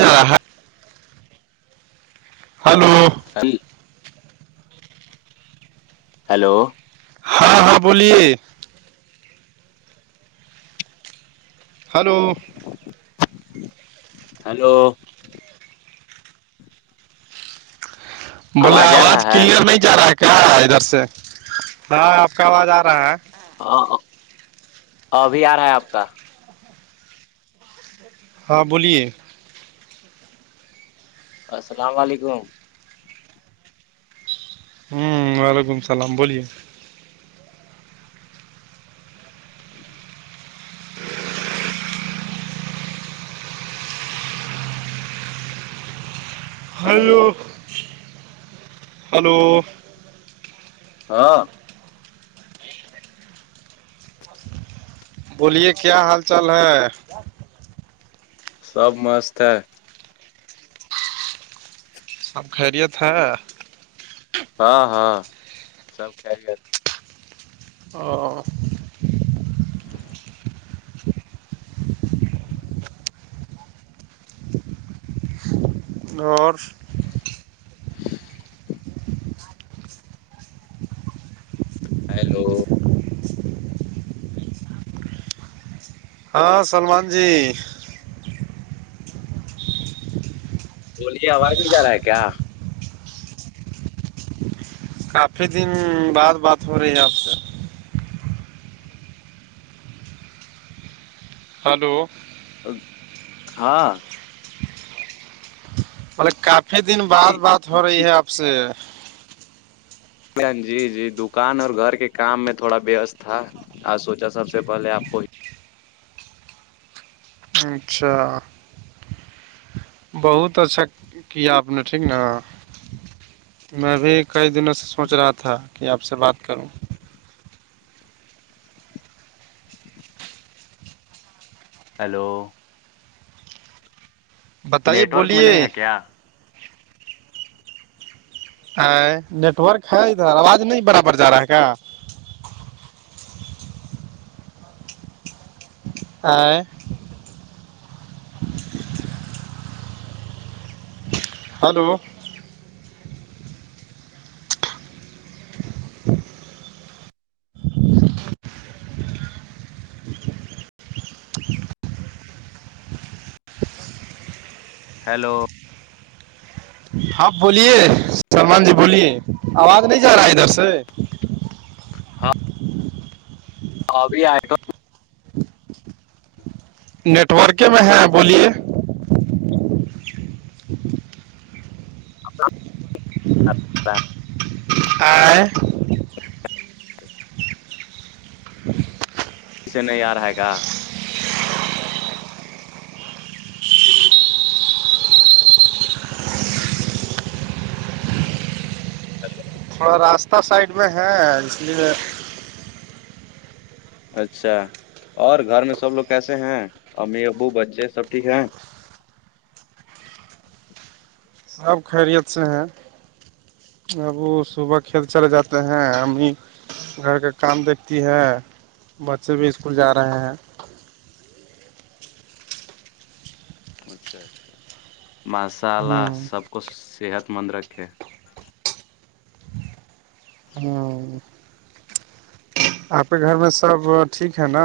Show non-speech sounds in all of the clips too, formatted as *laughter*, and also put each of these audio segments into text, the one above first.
جا رہا ہلو ک *inaudible* ہیلو ہاں ہاں بولیے ہلو ہیلو بولے آ رہا آواز ہے کلیئر نہیں جا رہا ہے کیا ادھر سے ہاں آپ کا آواز آ رہا ہے ہاں ابھی آ رہا ہے آپ کا ہاں بولیے السلام علیکم ہوں وعلیکم السلام بولیے ہلو ہلو ہاں بولیے کیا حال چال ہے سب مست ہے سب خیریت ہے ہاں ہاں سب خری ا اور *inaudible* ہیلو ہاں سلمان جی بولیے آواز نہیں جا رہا ہے کیا کافی دن بعد بات ہو رہی ہے آپ سے ہلو ہاں مطلے کافی دن بعد جی بات ہو رہی جی ہے آپ سے جی جی دکان اور گھر کے کام میں تھوڑا وست تھا آاں سوچا سب سے پہلے آپ کو اچھا بہت اچھا کیا اپنا ٹھیک نا میں بھی کئی دنوں سے سوچ رہا تھا کہ آپ سے بات کروں ہیلو بتائیے نیٹ ورک میں بولیے نہیں ہے کیا ا نیٹ ورک ہے ادھر آواز نہیں برابر جا رہا ہے کا *inaudible* ہلو ہیلو آپ بولیے سان جی بولیے آواز نہیں جا رہا ہے ادھر سے ہاں اورابری آئیٹو نیٹ ورک میں ہے بولیے جی *inaudible* *inaudible* *unintelligible* *inaudible* *inaudible* اسے نہیں آ رہے گا اچھا تھوڑا راستہ سائڈ میں ہے اس لیے اچھا اور گھر میں سب لوگ کیسے ہیں امی ابو بچے سب ٹھیک ہیں آب خیریت سے ہیں اب وہ صبح کھیت چل جاتے ہیں ہمیں گھر کا کام دیکھتی ہے بچے بھی اسکول جا رہے ہیں اچھا اچھا ماشاء اللہ سب کو صحت مند رکھے آپ کے گھر میں سب ٹھیک ہے نا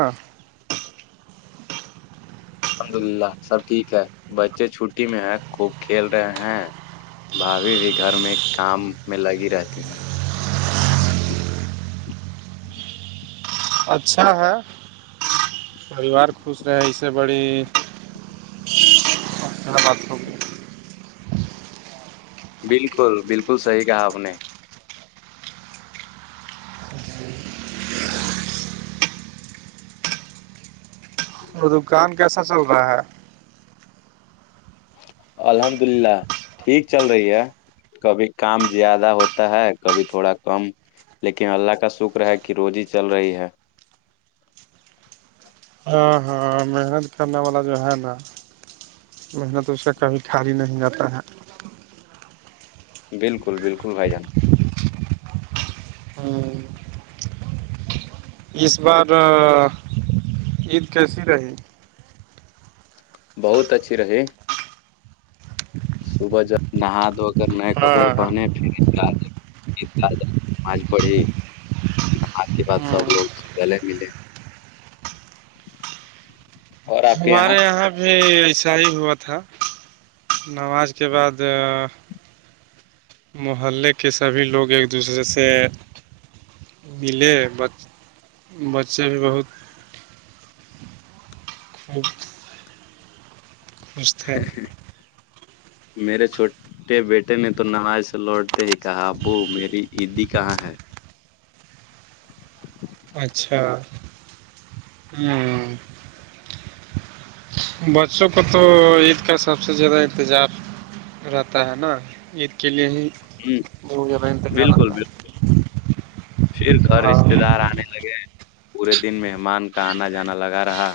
الحمد للہ سب ٹھیک ہے بچے چھٹی میں ہے کوب کھیل رہے ہیں بھاابھی بھی گھر میں کام میں لگی رہتی ہے اچھا ہے پریوار خوش رہے اس سے بڑی بات روم بالکل بالکل صحیح کہا آپ نے وہ دکان کیسا چل رہا ہے الحمد للہ ٹھیک چل رہی ہے کبھی کام زیادہ ہوتا ہے کبھی تھوڑا کم *unintelligible* لیکن اللہ کا شکر ہے کہ روزی چل رہی ہے *unintelligible* ہاں ہاں محنت کرنے والا جو ہے نا محنت اس سے کبھی کھالی نہیں آتا ہے بالکل بالکل بھائی جان اس بار عید کیسی رہی بہت اچھی رہی صبح جب نہا دھو کر نئے کپڑے پہنے ید گ عید گد آج پڑے *unintelligible* آات کے بعد سب لوگ گلے ملے اور آپ کے ہمارے یہاں ا ایسا ہی ہوا تھا نماز کے بعد محلے کے سبھی لوگ ایک دوسرے سے ملے ب بچے بھی بہت ہچ اچھ میرے چھوٹ بیٹے نے تو نماز سے لوٹتے ہی کہا ابو میری عیدی کہاں ہے *inaudible* اچھا ہوں بچوں کو تو عید کا سب سے زیادہ انتظار رہتا ہے نا عید کے لیے ہی ہ جہ انتظار بالکل آتا ہے بالکل پھر گھر رشتے دار آنے لگے پورے دن مہمان کا آنا جانا لگا رہا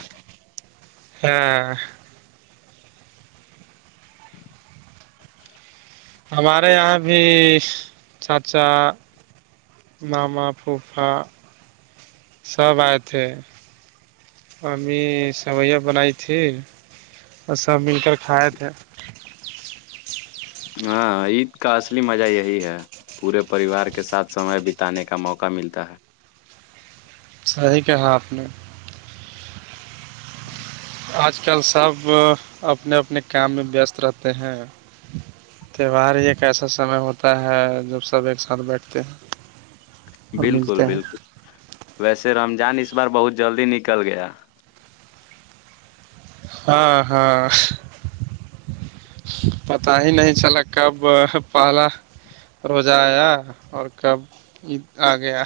ہاں ہمارے یہاں بھی چاچا ماما پوپا سب آئے تھے امی سیویاں بنائی تھی اور سب مل کر کھائے تھے ہاں عید کا اصلی مزہ یہی ہے پورے پریوار کے ساتھ سمے بتانے کا موقع ملتا ہے صحیح کہا آپ نے آج کل سب اپنے اپنے کام میں وست رہتے ہیں تہوار ہی ایک ایسا سمے ہوتا ہے جب سب ایک ساتھ بیٹھتے ہیں بالکل بالکل ویسے رمضان اس بار بہت جلدی نکل گیا ہاں ہاں پتا ہی نہیں چلا کب پہلا روزہ آیا اور کب عید آ گیا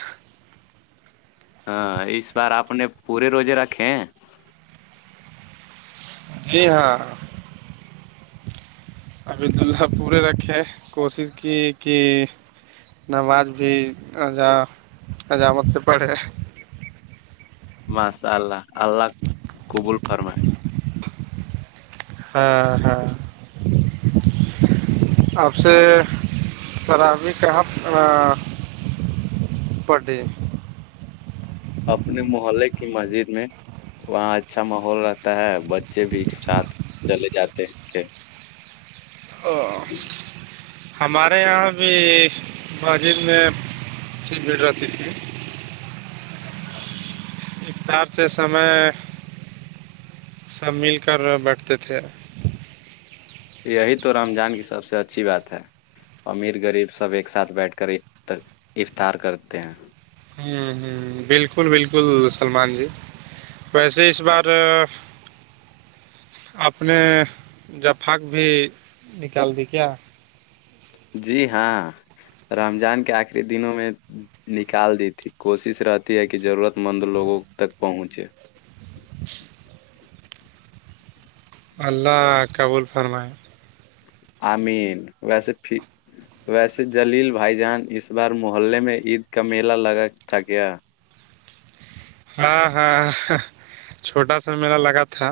ہاں اس بار آپ نے پورے روزے رکھے ہیں جی ہاں عبید اللہ پورے رکھے کوشش کی کہ نماز بھیا عجامت سے پڑھے مس اللہ اللہ قبول فرمائے ہاں ہاں آپ سے سرامی کہاں بڈے اپنے محلے کی مسجد میں وہاں اچھا ماحول رہتا ہے بچے بھی ساتھ چلے جاتے تھے ا *unintelligible* ہمارے یہاں بھی ماجر میں بھیڑ رہتی تھی افتار سے سمے سب مل کر بیٹھتے تھے یہی تو رمضان کی سب سے اچھی بات ہے امیر غریب سب ایک ساتھ بیٹھ کر افطار کرتے ہیں ہوں ہ بالکل بالکل سلمان جی ویسے اس بار آپ نے جفق بھی نکال دی کیا جی ہاں رمضان کے آخری دنوں میں نکال دی تھی کوشش رہتی ہے کہ ضرورت مند لوگوں تک پہنچے *inaudible* اللہ قبل فرمائے آمین ویسے پھر ویسے جلیل بھائی جان اس بار محللے میں عید کا میلہ لگا تھا گیا ہاں ہاں چھوٹا سا میلہ لگا تھا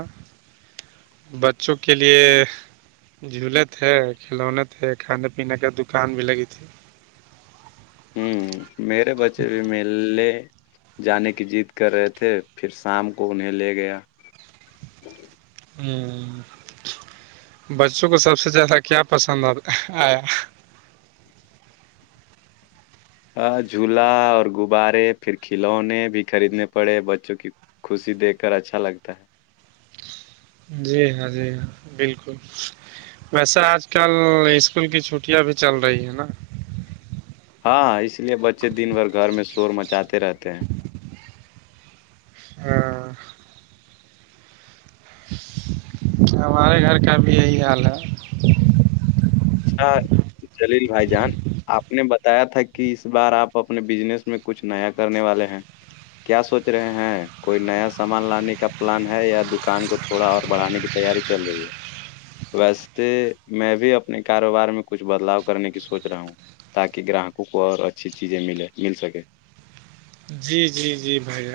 بچوں کے لیے جھولے تھے کھلونے تھے کھانے پینے کی دکان بھی لگی تھی ہوں میرے بچے بھی میے جانے کی ضد کر رہے تھے پھر شام کو انہیں لے گیا ہ بچوں کو سب سے زیادہ کیا پسند آ آیا ہ جھولا اور غبارے پھر کھلونے بھی خریدنے پڑے بچوں کی خوشی دیکھ کر اچھا لگتا ہے جی ہاں جی ہاں بالکل ویسے آج کل اسکول کی چھٹیاں بھی چل رہی ہیں نا ہاں ہاں اس لیے بچے دن بھر گھر میں شور مچاتے رہتے ہیں *inaudible* ہاں ہمارے گھر کا بھی یہی حال ہے اچھا جلیل بھائی جان آپ نے بتایا تھا کہ اس بار آپ اپنے بزنس میں کچھ نیا کرنے والے ہیں کیا سوچ رہے ہیں کوئی نیا سامان لانے کا پلان ہے یا دکان کو تھوڑا اور بڑھانے کی تیاری چل رہی ہے ویسے میں بھی اپ اپنے کاروبار میں کچھ بدلاؤ کرنے کی سوچ رہا ہوں تاکہ گراہکوں کو اور اچھی چیزیں ملے مل سکے جی جی جی بھائی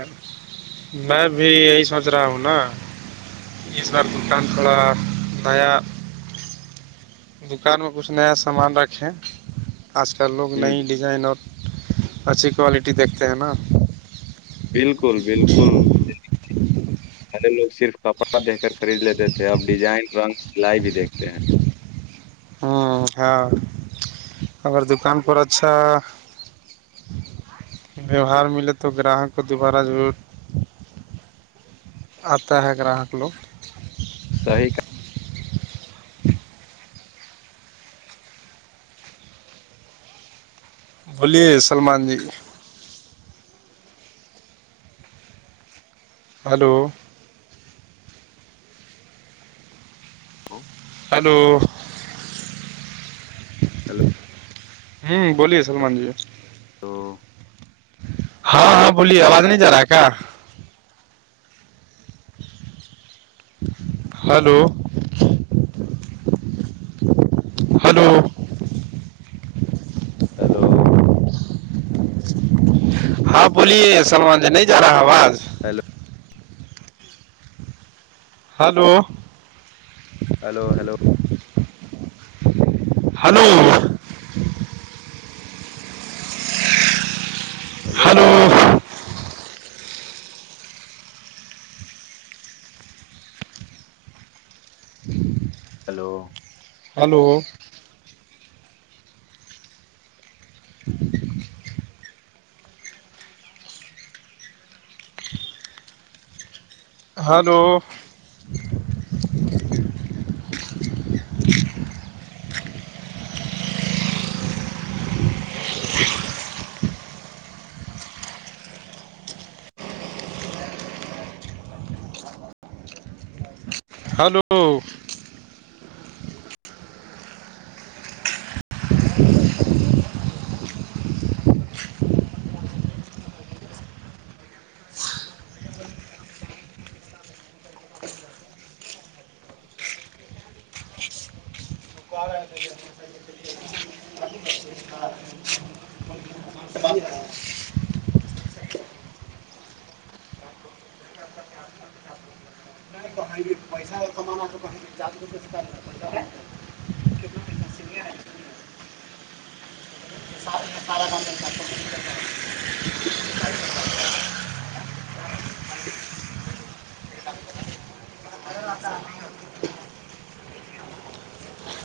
میں بھی یہی سوچ رہا ہوں نا اسس بار دوٹان تھوڑا دیا دکان میں کچھ نیا سامان رکھے آج کل لوگ ہ نئی ل ڈیزائن اور اچھی کوالٹی دیکھتے ہیں نا بالکل بالکل پلے لوگ صرف کپڑا دیکھ کر خرید لیتے تھے اب ڈیزائن رنگ سلائی بھی دیکھتے ہیں ہ ہاں اورگر دکان پر اچھا ویوہار ملے تو گراہک کو دوبارہ ضرور آتا ہے گراہک لوگ صحی کا بولیے سلمان جی ہلو کہا۔ ال ہوں بولیے سلمان جی تو ہاں ہاں بولیے آواز نہیں جا رہا ہے کیا ہلو ہلو ہیلو ہاں بولیے سلمان جی نہیں جا رہا آواز hello hello hello hello hello hello جلی hello hello hello *unintelligible* *inaudible* hello hello